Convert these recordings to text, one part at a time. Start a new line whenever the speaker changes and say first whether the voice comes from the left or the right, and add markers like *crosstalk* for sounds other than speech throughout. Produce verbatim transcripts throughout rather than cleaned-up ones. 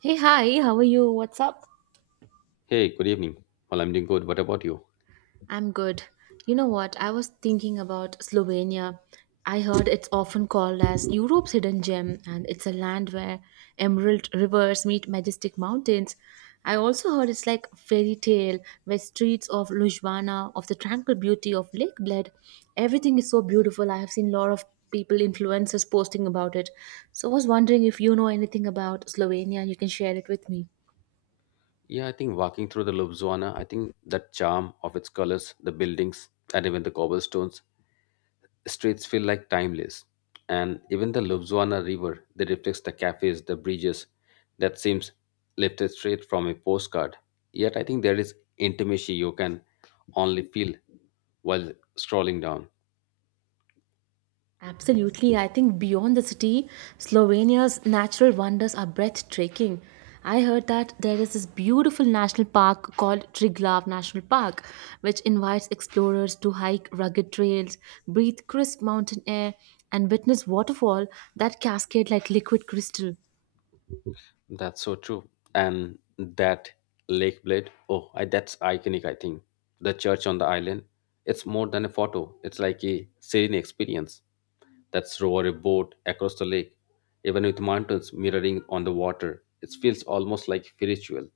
right: Hey, hi, how are you? What's up?
left: Hey, good evening. Well, I'm doing good. What about you?
right: I'm good. You know what? I was thinking about Slovenia. I heard it's often called as Europe's hidden gem, and it's a land where emerald rivers meet majestic mountains. I also heard it's like fairy tale, where streets of Ljubljana, of the tranquil beauty of Lake Bled, everything is so beautiful. I have seen a lot of people, influencers posting about it. So I was wondering if you know anything about Slovenia, you can share it with me.
left: Yeah, I think walking through the Ljubljana, I think the charm of its colors, the buildings, and even the cobblestones, streets feel like timeless. And even the Ljubljana River that reflects the cafes, the bridges, that seems lifted straight from a postcard. Yet I think there is intimacy you can only feel while strolling down.
right: Absolutely. I think beyond the city, Slovenia's natural wonders are breathtaking. I heard that there is this beautiful national park called Triglav National Park, which invites explorers to hike rugged trails, breathe crisp mountain air, and witness waterfall that cascade like liquid crystal.
left: That's so true. And that lake blade, oh, I, that's iconic, I think. The church on the island, it's more than a photo, it's like a serene experience. That's row a boat across the lake, even with mountains mirroring on the water. It feels almost like spiritual.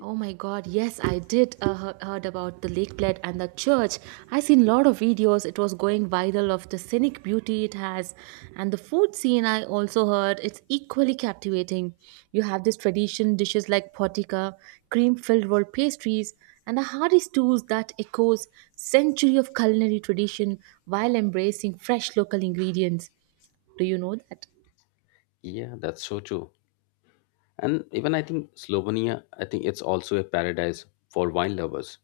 right: Oh my god, yes, I did uh, he- heard about the lake plate and the church. I seen a lot of videos. It was going viral of the scenic beauty it has, and the food scene I also heard it's equally captivating. You have this tradition dishes like potica, cream-filled roll pastries and the hearty stews that echoes century of culinary tradition while embracing fresh local ingredients. Do you know that?
left: Yeah, that's so true. And even I think Slovenia, I think it's also a paradise for wine lovers.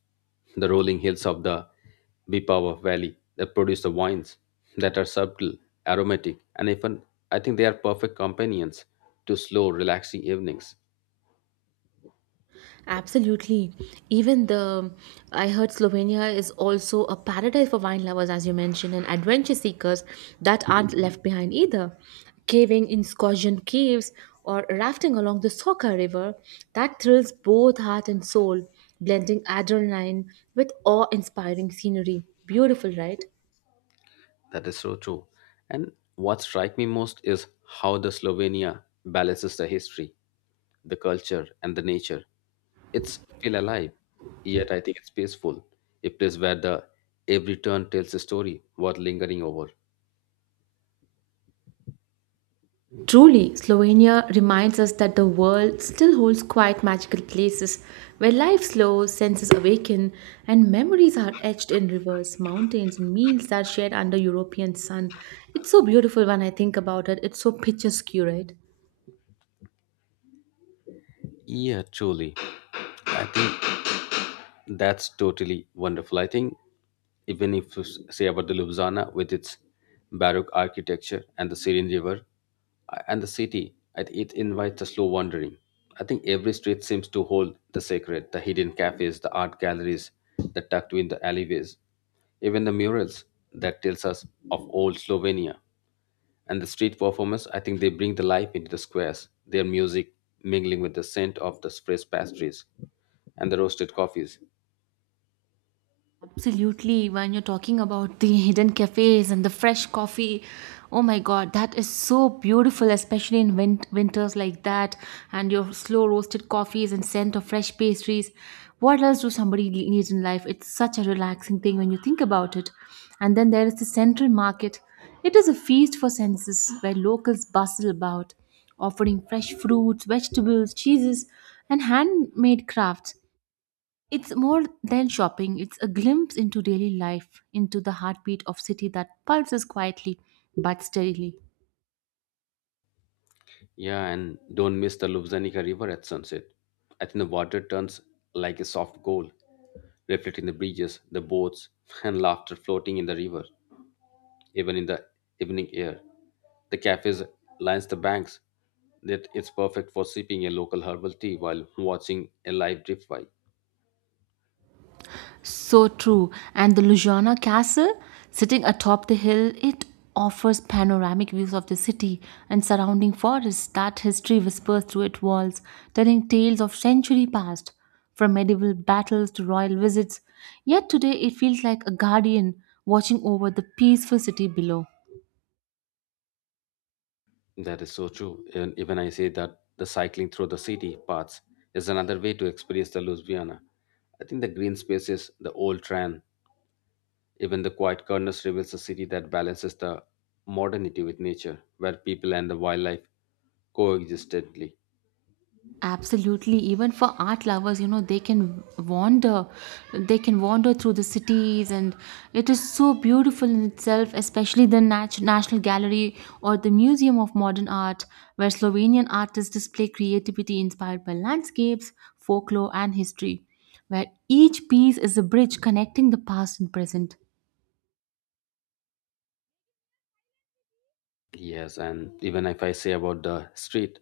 left: The rolling hills of the Bipava Valley that produce the wines that are subtle, aromatic, and even I think they are perfect companions to slow, relaxing evenings.
right: Absolutely. Even the I heard Slovenia is also a paradise for wine lovers, as you mentioned, and adventure seekers that aren't left behind either. Caving in Scotian caves or rafting along the Soka River that thrills both heart and soul, blending adrenaline with awe-inspiring scenery. Beautiful, right?
left: That is so true. And what strikes me most is how the Slovenia balances the history, the culture, and the nature. It's feel alive, yet I think it's peaceful. A place where the every turn tells a story worth lingering over.
right: Truly, Slovenia reminds us that the world still holds quite magical places where life slows, senses awaken, and memories are etched in rivers, mountains, and meals that are shared under European sun. It's so beautiful when I think about it. It's so picturesque, right?
left: Yeah, truly. I think that's totally wonderful. I think even if you s- say about the Ljubljana with its Baroque architecture and the Syrian river uh, and the city, I thi- it invites a slow wandering. I think every street seems to hold the sacred, the hidden cafes, the art galleries that tucked in the alleyways, even the murals that tells us of old Slovenia. And the street performers, I think they bring the life into the squares, their music mingling with the scent of the fresh pastries and the roasted coffees.
right: Absolutely. When you're talking about the hidden cafes and the fresh coffee, oh my god, that is so beautiful, especially in win- winters like that, and your slow roasted coffees and scent of fresh pastries. What else do somebody le- need in life? It's such a relaxing thing when you think about it. And then there is the central market. It is a feast for senses where locals bustle about, offering fresh fruits, vegetables, cheeses, and handmade crafts. It's more than shopping, it's a glimpse into daily life, into the heartbeat of city that pulses quietly but steadily.
left: Yeah, and don't miss the Lubzanica River at sunset. I think the water turns like a soft gold, reflecting the bridges, the boats, and laughter floating in the river, even in the evening air. The cafes lines the banks. That it's perfect for sipping a local herbal tea while watching a live drift by.
right: So true. And the Lujana Castle, sitting atop the hill, it offers panoramic views of the city and surrounding forests that history whispers through its walls, telling tales of century past, from medieval battles to royal visits. Yet today it feels like a guardian watching over the peaceful city below.
left: That is so true. And even I say that the cycling through the city paths is another way to experience the Louisiana. I think the green spaces, the old tram, even the quiet corners reveals a city that balances the modernity with nature, where people and the wildlife coexistently.
right: Absolutely, even for art lovers, you know they can wander they can wander through the cities, and it is so beautiful in itself, especially the Nat- national Gallery or the Museum of Modern Art, where Slovenian artists display creativity inspired by landscapes, folklore and history, where each piece is a bridge connecting the past and present.
left: Yes, and even if I say about the street,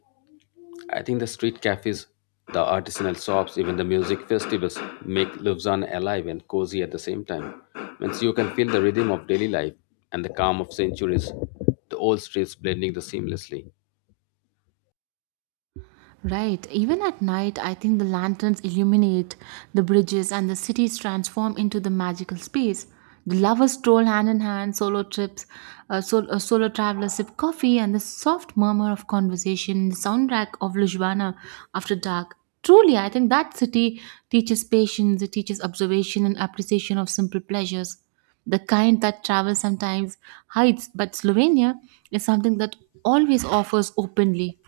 left: I think the street cafes, the artisanal shops, even the music festivals make Lufzana alive and cozy at the same time. Means you can feel the rhythm of daily life and the calm of centuries, the old streets blending the seamlessly.
right: Right. Even at night, I think the lanterns illuminate the bridges and the cities transform into the magical space. The lovers stroll hand in hand, solo trips, uh, sol- uh, solo travelers sip coffee, and the soft murmur of conversation, the soundtrack of Lujwana after dark. Truly, I think that city teaches patience, it teaches observation and appreciation of simple pleasures. The kind that travel sometimes hides, but Slovenia is something that always offers openly.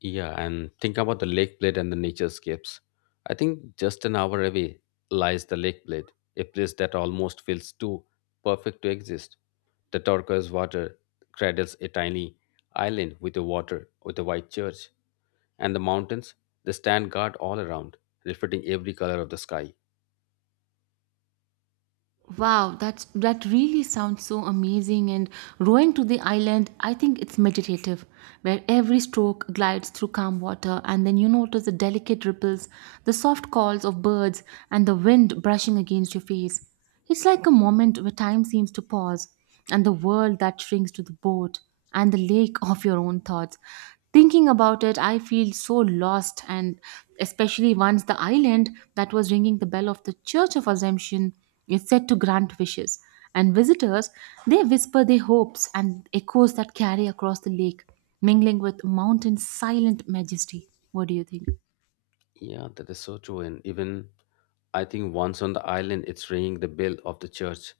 left: Yeah, and think about the lake blade and the nature scapes. I think just an hour away lies the lake blade, a place that almost feels too perfect to exist. The turquoise water cradles a tiny island with a water with a white church, and the mountains they stand guard all around, reflecting every color of the sky.
right: Wow, that's that really sounds so amazing. And rowing to the island, I think it's meditative, where every stroke glides through calm water, and then you notice the delicate ripples, the soft calls of birds, and the wind brushing against your face. It's like a moment where time seems to pause, and the world that shrinks to the boat and the lake of your own thoughts. Thinking about it, I feel so lost, and especially once the island that was ringing the bell of the Church of Assumption is said to grant wishes, and visitors they whisper their hopes and echoes that carry across the lake, mingling with mountain's silent majesty. What do you think?
left: Yeah, that is so true. And even I think once on the island, it's ringing the bell of the church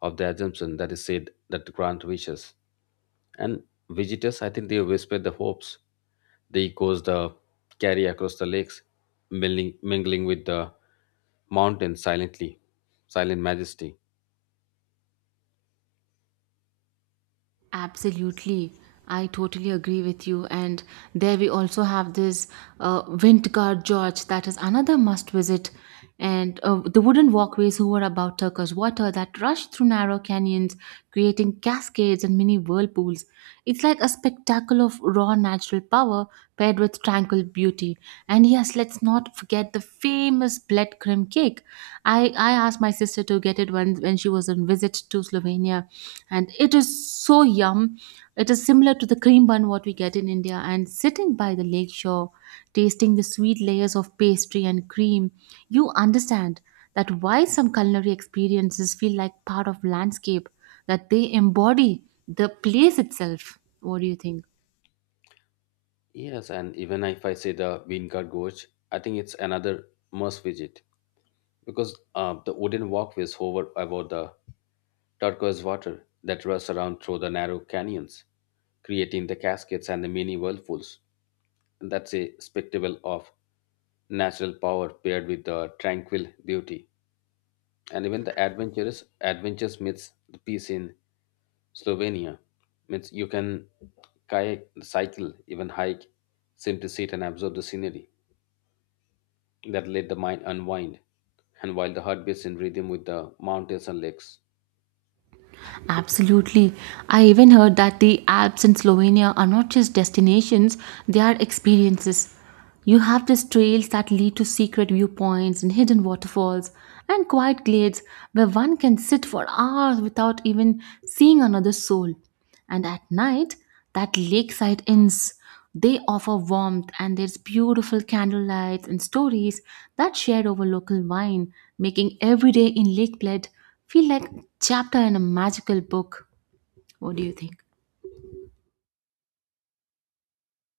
left: of the Assumption that is said that grant wishes. And visitors, I think they whisper the hopes. The echoes the carry across the lakes, mingling, mingling with the mountains silently, silent majesty.
right: Absolutely. I totally agree with you. And there we also have this uh, Windgard Gorge that is another must visit. And uh, the wooden walkways who were about Turkish water that rush through narrow canyons, creating cascades and mini whirlpools. It's like a spectacle of raw natural power paired with tranquil beauty. And yes, let's not forget the famous Bled creme cake. I, I asked my sister to get it when, when she was on visit to Slovenia, and it is so yum. It is similar to the cream bun what we get in India, and sitting by the lake shore, tasting the sweet layers of pastry and cream, you understand that why some culinary experiences feel like part of landscape, that they embody the place itself. What do you think?
left: Yes, and even if I say the Wingard Gorge, I think it's another must visit because uh, the wooden walkways hover above the turquoise water that rushed around through the narrow canyons, creating the cascades and the mini whirlpools. That's a spectacle of natural power paired with the tranquil beauty. And even the adventurous adventures meets the peace in Slovenia. Means you can kayak, cycle, even hike, simply sit and observe the scenery that let the mind unwind, and while the heart beats in rhythm with the mountains and lakes.
right: Absolutely. I even heard that the Alps in Slovenia are not just destinations, they are experiences. You have these trails that lead to secret viewpoints and hidden waterfalls and quiet glades where one can sit for hours without even seeing another soul. And at night, that lakeside inns, they offer warmth and there's beautiful candlelight and stories that shared over local wine, making every day in Lake Bled feel like a chapter in a magical book. What do you think?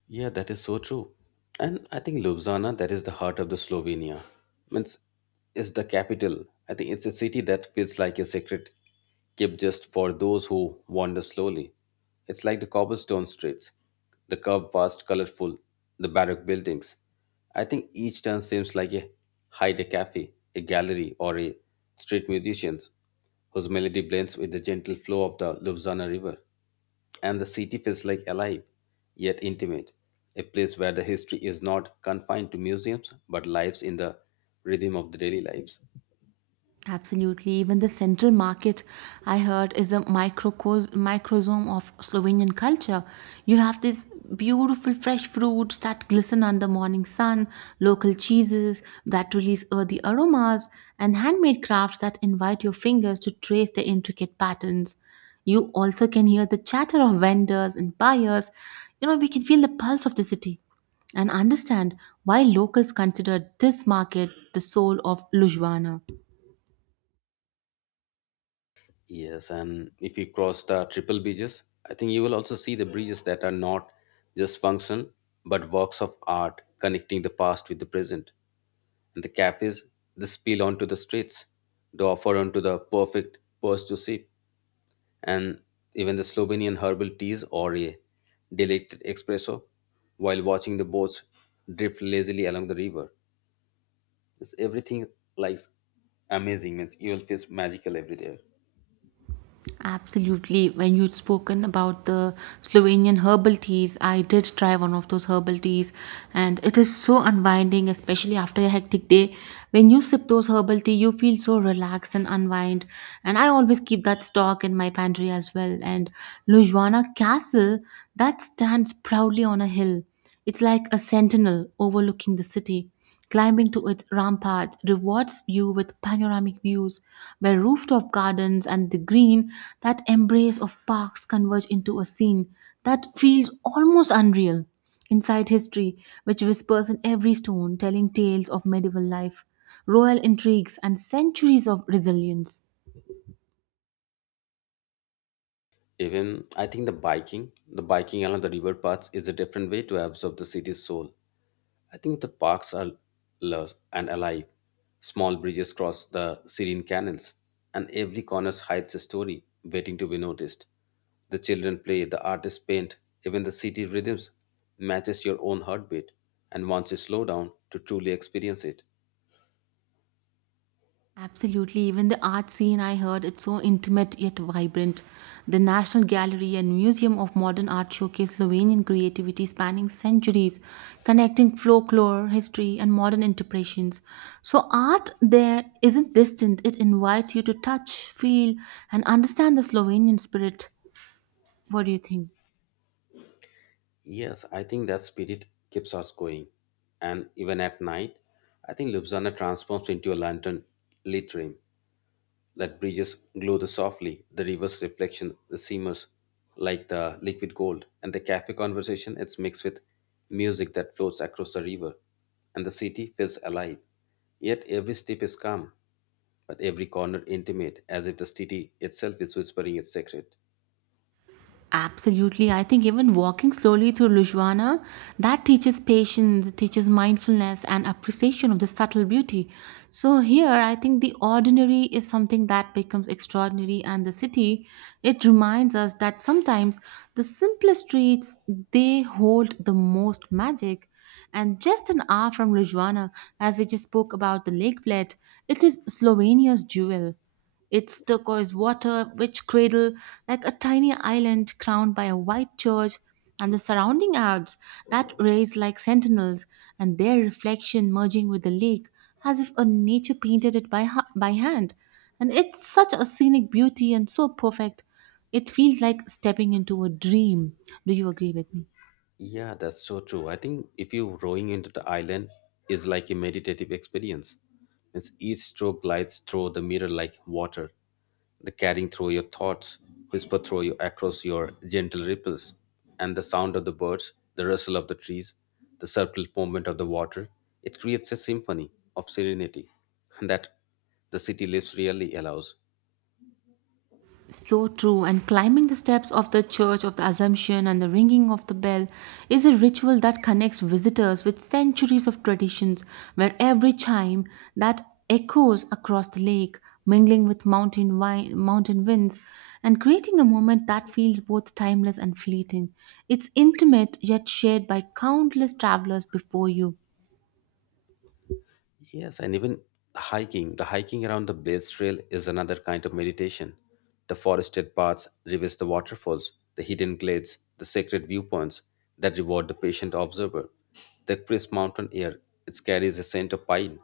left: Yeah, that is so true. And I think Ljubljana, that is the heart of the Slovenia, means is the capital. I think it's a city that feels like a secret kept just for those who wander slowly. It's like the cobblestone streets, the curved, vast, colorful, the baroque buildings. I think each turn seems like a hide a cafe, a gallery, or a street musicians whose melody blends with the gentle flow of the Ljubljana River, and the city feels like alive yet intimate, a place where the history is not confined to museums but lives in the rhythm of the daily lives.
right: Absolutely. Even the central market, I heard, is a microcos- microsome of Slovenian culture. You have these beautiful fresh fruits that glisten under morning sun, local cheeses that release earthy aromas, and handmade crafts that invite your fingers to trace the intricate patterns. You also can hear the chatter of vendors and buyers. You know, we can feel the pulse of the city and understand why locals consider this market the soul of Lujwana.
left: Yes, and if you cross the triple bridges, I think you will also see the bridges that are not just function but works of art connecting the past with the present. And the cafes, they spill onto the streets, they offer onto the perfect purse to sip and even the Slovenian herbal teas or a delected espresso while watching the boats drift lazily along the river. It's everything like amazing, means you'll feel magical every day.
right: Absolutely. When you'd spoken about the Slovenian herbal teas, I did try one of those herbal teas, and it is so unwinding, especially after a hectic day. When you sip those herbal tea, you feel so relaxed and unwind. And I always keep that stock in my pantry as well. And Lujwana Castle, that stands proudly on a hill. It's like a sentinel overlooking the city. Climbing to its ramparts rewards you with panoramic views where rooftop gardens and the green that embrace of parks converge into a scene that feels almost unreal. Inside history, which whispers in every stone, telling tales of medieval life, royal intrigues, and centuries of resilience.
left: Even I think the biking, the biking along the river paths is a different way to absorb the city's soul. I think the parks are lush and alive. Small bridges cross the serene canals, and every corner hides a story waiting to be noticed. The children play, the artists paint, even the city rhythms matches your own heartbeat and wants you slow down to truly experience it.
right: Absolutely. Even the art scene, I heard, it's so intimate yet vibrant. The National Gallery and Museum of Modern Art showcase Slovenian creativity spanning centuries, connecting folklore, history, and modern interpretations. So, art there isn't distant, it invites you to touch, feel, and understand the Slovenian spirit. What do you think?
left: Yes, I think that spirit keeps us going. And even at night, I think Ljubljana transforms into a lantern lit dream that bridges glow softly, the river's reflection, the seamers like the liquid gold, and the cafe conversation it's mixed with music that floats across the river, and the city feels alive. Yet every step is calm, but every corner intimate, as if the city itself is whispering its secret.
right: Absolutely. I think even walking slowly through Lujwana, that teaches patience, it teaches mindfulness and appreciation of the subtle beauty. So here I think the ordinary is something that becomes extraordinary and the city, it reminds us that sometimes the simplest streets they hold the most magic. And just an hour from Lujwana, as we just spoke about the lake plate, it is Slovenia's jewel. It's turquoise water, which cradle like a tiny island crowned by a white church and the surrounding Alps that raise like sentinels and their reflection merging with the lake as if a nature painted it by, ha- by hand. And it's such a scenic beauty and so perfect. It feels like stepping into a dream. Do you agree with me?
left: Yeah, that's so true. I think if you rowing into the island is like a meditative experience. It's each stroke glides through the mirror like water, the carrying through your thoughts, whisper through you across your gentle ripples, and the sound of the birds, the rustle of the trees, the subtle movement of the water. It creates a symphony of serenity that the city lives really allows.
right: So true. And climbing the steps of the Church of the Assumption and the ringing of the bell is a ritual that connects visitors with centuries of traditions, where every chime that echoes across the lake, mingling with mountain, wi- mountain winds, and creating a moment that feels both timeless and fleeting. It's intimate yet shared by countless travelers before you.
left: Yes, and even hiking, the hiking around the Blades Trail is another kind of meditation. The forested paths, reveals the waterfalls, the hidden glades, the sacred viewpoints that reward the patient observer. The crisp mountain air, it carries a scent of pine,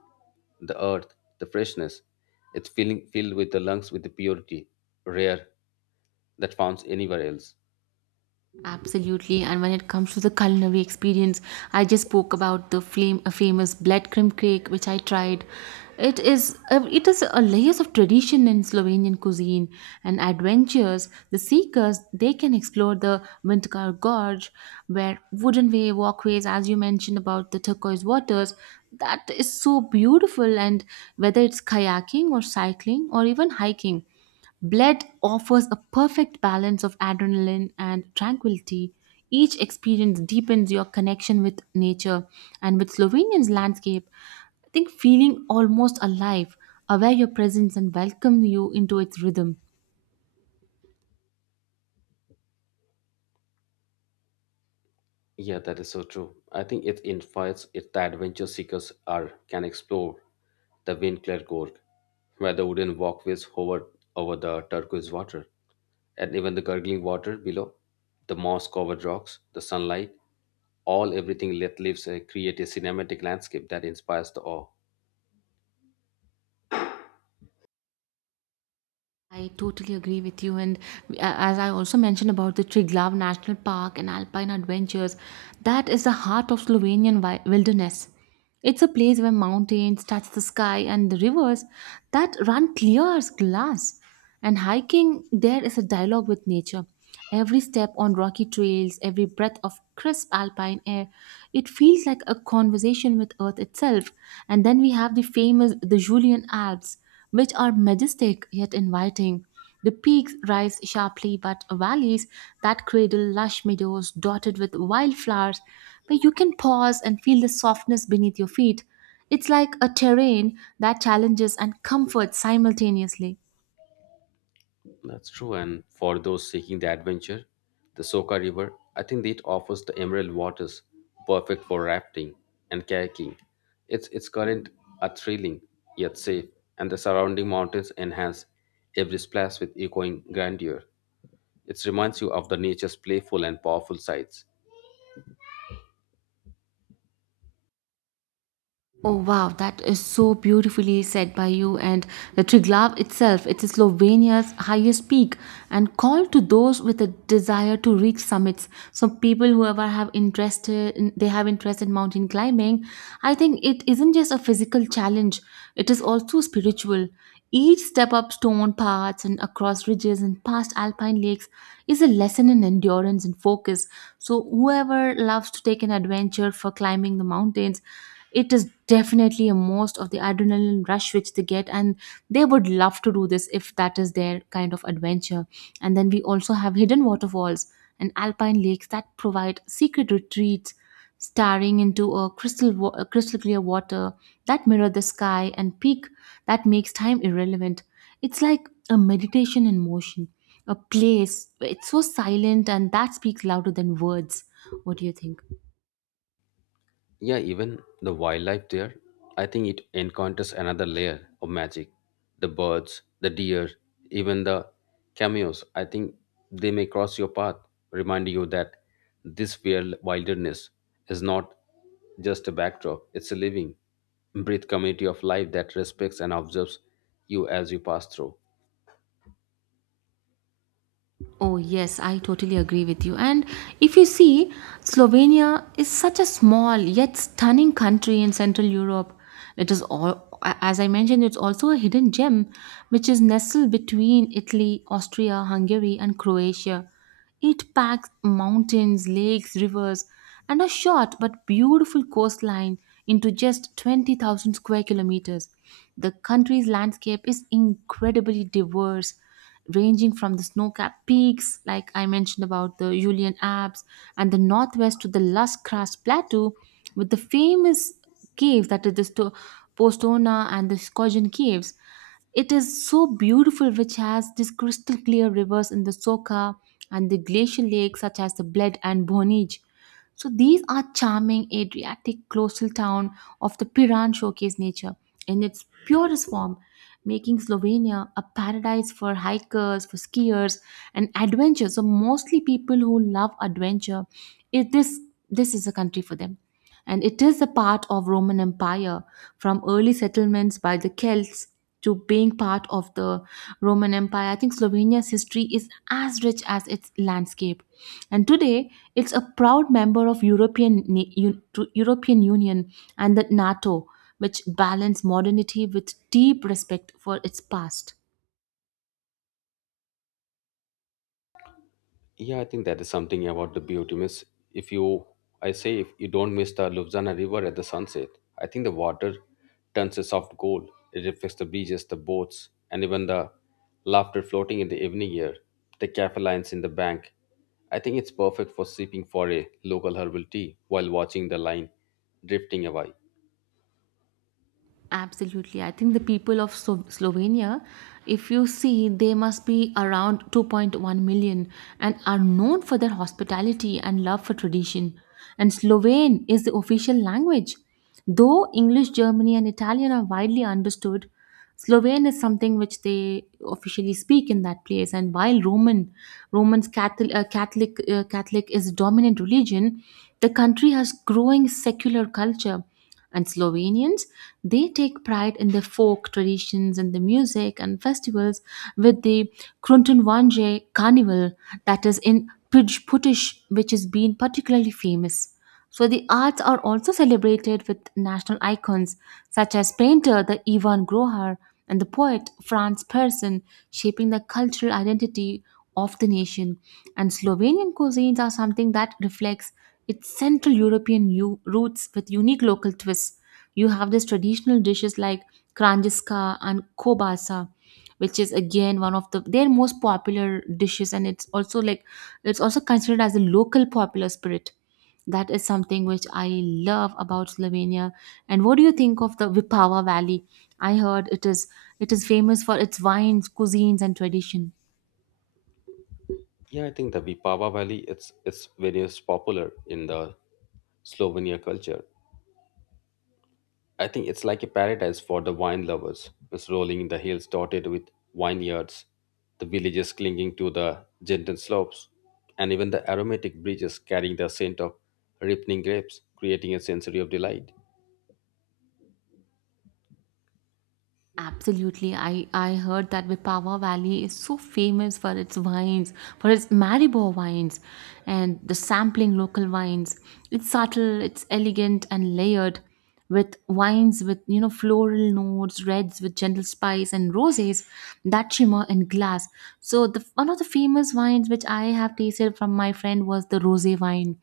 left: the earth, the freshness. It's filling filled with the lungs with the purity, rare, that found anywhere else.
right: Absolutely, and when it comes to the culinary experience, I just spoke about the flame, uh, famous blood crumb cake, which I tried. It is uh, it is a layers of tradition in Slovenian cuisine and adventures. The seekers they can explore the Vintikar Gorge, where wooden way walkways, as you mentioned about the turquoise waters, that is so beautiful. And whether it's kayaking or cycling or even hiking. Bled offers a perfect balance of adrenaline and tranquility. Each experience deepens your connection with nature and with Slovenian's landscape. I think feeling almost alive, aware your presence and welcome you into its rhythm.
left: Yeah, that is so true. I think it invites it the adventure seekers are can explore the wind Winkler Gorge, where the wooden walkways hover over the turquoise water, and even the gurgling water below, the moss-covered rocks, the sunlight, all everything that lives uh, create a cinematic landscape that inspires the awe.
right: I totally agree with you. And uh, as I also mentioned about the Triglav National Park and alpine adventures, that is the heart of Slovenian wi- wilderness. It's a place where mountains touch the sky and the rivers that run clear as glass. And hiking there is a dialogue with nature. Every step on rocky trails, every breath of crisp alpine air, it feels like a conversation with Earth itself. And then we have the famous the Julian Alps which are majestic yet inviting. The peaks rise sharply, but valleys that cradle lush meadows dotted with wildflowers, where you can pause and feel the softness beneath your feet. It's like a terrain that challenges and comforts simultaneously.
left: That's true. And for those seeking the adventure, the Soka River, I think it offers the emerald waters, perfect for rafting and kayaking. Its its current are thrilling yet safe, and the surrounding mountains enhance every splash with echoing grandeur. It reminds you of the nature's playful and powerful sides.
right: Oh wow, that is so beautifully said by you. And the Triglav itself, it is Slovenia's highest peak and called to those with a desire to reach summits. So people whoever have interest in, they have interest in mountain climbing. I think it isn't just a physical challenge; it is also spiritual. Each step up stone paths and across ridges and past alpine lakes is a lesson in endurance and focus. So whoever loves to take an adventure for climbing the mountains, it is definitely a most of the adrenaline rush which they get, and they would love to do this if that is their kind of adventure. And then we also have hidden waterfalls and alpine lakes that provide secret retreats. Staring into a crystal wa- a crystal clear water that mirror the sky and peak, that makes time irrelevant. It's like a meditation in motion, a place it's so silent and that speaks louder than words. What do you think?
left: Yeah, even the wildlife there, I think it encounters another layer of magic. The birds, the deer, even the cameos, I think they may cross your path, remind you that this wild wilderness is not just a backdrop, it's a living, breathe community of life that respects and observes you as you pass through.
right: Oh, yes, I totally agree with you. And if you see, Slovenia is such a small yet stunning country in Central Europe. It is all, as I mentioned, it's also a hidden gem which is nestled between Italy, Austria, Hungary, and Croatia. It packs mountains, lakes, rivers, and a short but beautiful coastline into just twenty thousand square kilometers. The country's landscape is incredibly diverse, ranging from the snow-capped peaks, like I mentioned about the Julian Alps, and the northwest to the Lush-Kraft Plateau, with the famous caves, that is the Sto- Postona and the Skogan Caves. It is so beautiful, which has these crystal clear rivers in the Soka and the glacial lakes such as the Bled and Bonij. So these are charming Adriatic coastal town of the Piran showcase nature in its purest form, making Slovenia a paradise for hikers, for skiers, and adventure. So mostly people who love adventure, it, this this is a country for them. And it is a part of Roman Empire, from early settlements by the Celts to being part of the Roman Empire. I think Slovenia's history is as rich as its landscape. And today, it's a proud member of European Na- U- to European Union and the NATO, which balance modernity with deep respect for its past.
left: Yeah, I think that is something about the beauty. Miss, if you, I say, if you don't miss the Lubzana River at the sunset, I think the water turns a soft gold. It reflects the beaches, the boats, and even the laughter floating in the evening air. The cafe lines in the bank. I think it's perfect for sipping for a local herbal tea while watching the line drifting away.
right: Absolutely. I think the people of Slo- Slovenia, if you see, they must be around two point one million and are known for their hospitality and love for tradition. And Slovene is the official language. Though English, Germany, and Italian are widely understood, Slovene is something which they officially speak in that place. And while Roman, Roman Catholic, uh, Catholic, uh, Catholic is dominant religion, the country has growing secular culture, and Slovenians, they take pride in their folk traditions and the music and festivals, with the Kruntunvanje carnival that is in Pij Putish, which has been particularly famous. So the arts are also celebrated with national icons such as painter the Ivan Grohar and the poet Franz Persson, shaping the cultural identity of the nation. And Slovenian cuisines are something that reflects it's Central European u- roots with unique local twists. You have these traditional dishes like kranjiska and kobasa, which is again one of the their most popular dishes, and it's also like it's also considered as a local popular spirit. That is something which I love about Slovenia. And what do you think of the Vipava Valley? I heard it is it is famous for its wines, cuisines, and tradition.
left: Yeah, I think the Vipava Valley it's it's very popular in the Slovenia culture. I think it's like a paradise for the wine lovers. It's rolling in the hills dotted with vineyards, the villages clinging to the gentle slopes, and even the aromatic breezes carrying the scent of ripening grapes, creating a sensory of delight.
right: Absolutely. I, I heard that Vipava Valley is so famous for its wines, for its Maribor wines, and the sampling local wines. It's subtle, it's elegant and layered, with wines with, you know, floral notes, reds with gentle spice, and roses that shimmer in glass. So the one of the famous wines which I have tasted from my friend was the rosé wine.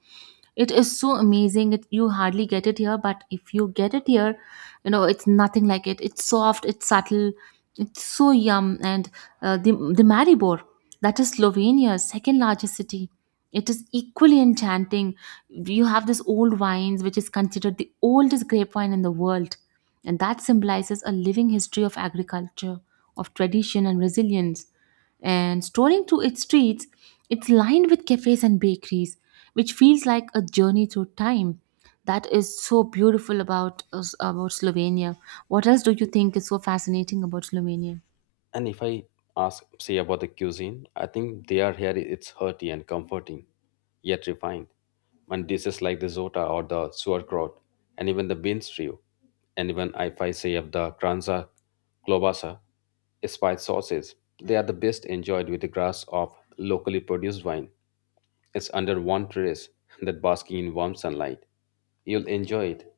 right: It is so amazing, it, you hardly get it here, but if you get it here, you know, it's nothing like it. It's soft, it's subtle, it's so yum. And uh, the, the maribor, that is Slovenia's second largest city, it is equally enchanting. You have this old wines which is considered the oldest grape wine in the world, and that symbolizes a living history of agriculture, of tradition and resilience, and strolling through its streets, it's lined with cafes and bakeries, which feels like a journey through time. That is so beautiful about us- about Slovenia. What else do you think is so fascinating about Slovenia?
left: And if I ask, say about the cuisine, I think they are here. It's hearty and comforting, yet refined. And dishes like the zota or the sauerkraut, and even the bean stew, and even if I say of the kranza, klobasa, spiced sauces, they are the best enjoyed with the glass of locally produced wine. It's under one terrace that basking in warm sunlight. You'll enjoy it.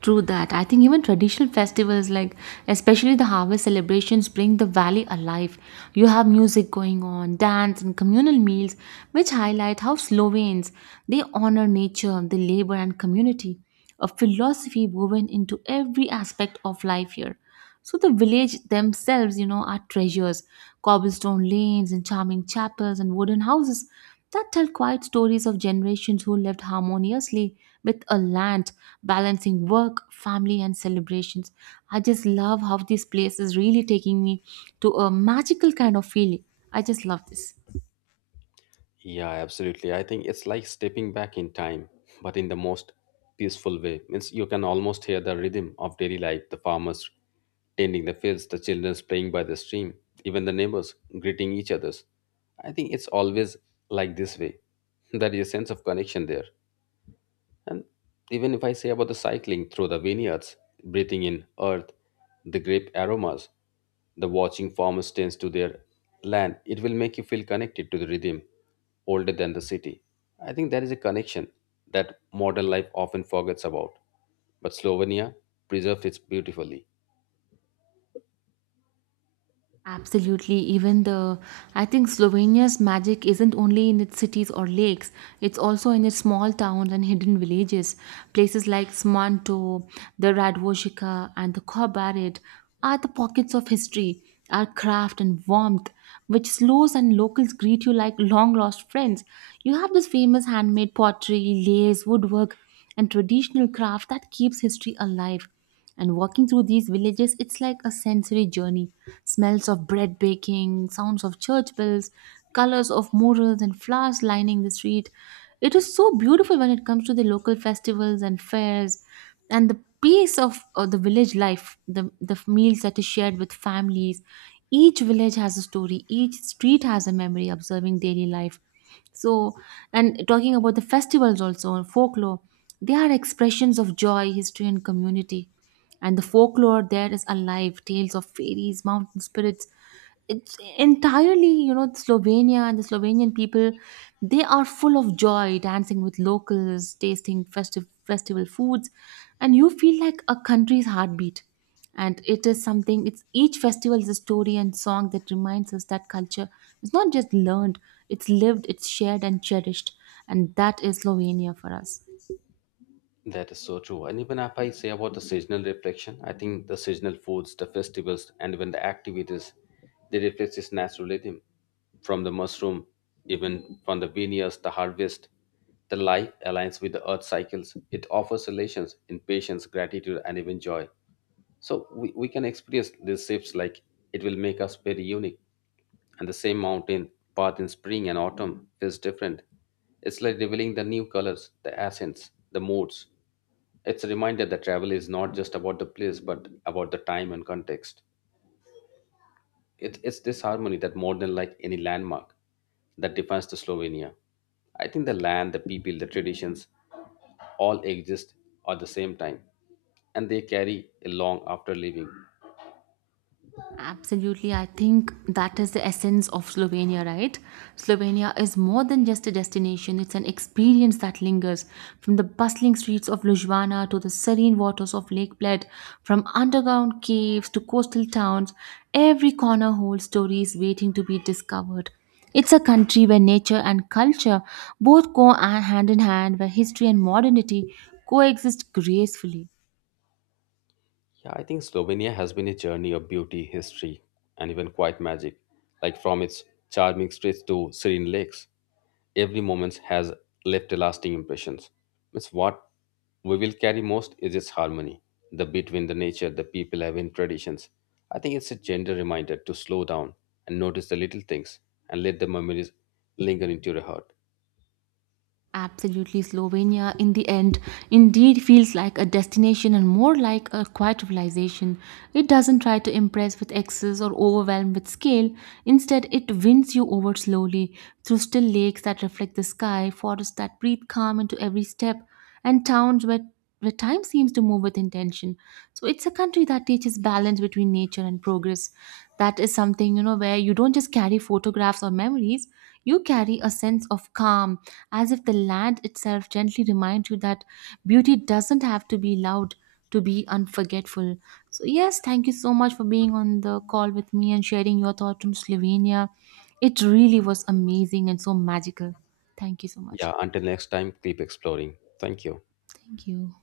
right: True that. I think even traditional festivals, like especially the harvest celebrations, bring the valley alive. You have music going on, dance, and communal meals, which highlight how Slovenes they honor nature, the labor, and community, a philosophy woven into every aspect of life here. So the village themselves, you know, are treasures, cobblestone lanes and charming chapels and wooden houses that tell quiet stories of generations who lived harmoniously with a land, balancing work, family, and celebrations. I just love how this place is really taking me to a magical kind of feeling. I just love this.
left: Yeah, absolutely. I think it's like stepping back in time, but in the most peaceful way. Means you can almost hear the rhythm of daily life, the farmers tending the fields, the children playing by the stream, even the neighbors greeting each others. I think it's always like this way. *laughs* There is a sense of connection there. And even if I say about the cycling through the vineyards, breathing in earth, the grape aromas, the watching farmers tends to their land, it will make you feel connected to the rhythm older than the city. I think there is a connection that modern life often forgets about. But Slovenia preserves it beautifully.
right: Absolutely. Even the, I think Slovenia's magic isn't only in its cities or lakes, it's also in its small towns and hidden villages. Places like Smanto, the Radvojika, and the Kobarid are the pockets of history, our craft and warmth, which slows and locals greet you like long lost friends. You have this famous handmade pottery, lace, woodwork, and traditional craft that keeps history alive. And walking through these villages, it's like a sensory journey. Smells of bread baking, sounds of church bells, colors of murals and flowers lining the street. It is so beautiful when it comes to the local festivals and fairs and the pace of uh, the village life, the, the meals that is shared with families. Each village has a story, each street has a memory observing daily life. So, and talking about the festivals also, and folklore, they are expressions of joy, history, and community. And the folklore there is alive, tales of fairies, mountain spirits. It's entirely, you know, Slovenia, and the Slovenian people, they are full of joy, dancing with locals, tasting festive festival foods, and you feel like a country's heartbeat. And it is something, it's each festival is a story and song that reminds us that culture is not just learned, it's lived, it's shared and cherished. And that is Slovenia for us.
left: That is so true. And even if I say about the seasonal reflection, I think the seasonal foods, the festivals, and even the activities, they reflect this natural rhythm from the mushroom, even from the vineyards, the harvest. The life aligns with the earth cycles. It offers relations in patience, gratitude, and even joy. So we, we can experience these shifts like it will make us very unique. And the same mountain path in spring and autumn feels different. It's like revealing the new colors, the accents, the moods. It's a reminder that travel is not just about the place, but about the time and context. It, it's this harmony that more than like any landmark that defines the Slovenia. I think the land, the people, the traditions all exist at the same time, and they carry along after leaving.
right: Absolutely. I think that is the essence of Slovenia, right? Slovenia is more than just a destination, it's an experience that lingers from the bustling streets of Ljubljana to the serene waters of Lake Bled, from underground caves to coastal towns. Every corner holds stories waiting to be discovered. It's a country where nature and culture both go hand in hand, where history and modernity coexist gracefully.
left: Yeah, I think Slovenia has been a journey of beauty, history, and even quiet magic, like from its charming streets to serene lakes. Every moment has left a lasting impressions. It's what we will carry most is its harmony, the between the nature, the people have in traditions. I think it's a gentle reminder to slow down and notice the little things and let the memories linger into your heart.
right: Absolutely, Slovenia in the end indeed feels like a destination and more like a quiet civilization. It doesn't try to impress with excess or overwhelm with scale. Instead, it wins you over slowly through still lakes that reflect the sky, forests that breathe calm into every step, and towns where, where time seems to move with intention. So, it's a country that teaches balance between nature and progress. That is something, you know, where you don't just carry photographs or memories, you carry a sense of calm, as if the land itself gently reminds you that beauty doesn't have to be loud to be unforgettable. So, yes, thank you so much for being on the call with me and sharing your thoughts on Slovenia. It really was amazing and so magical. Thank you so much.
left: Yeah, until next time, keep exploring. Thank you.
right: Thank you.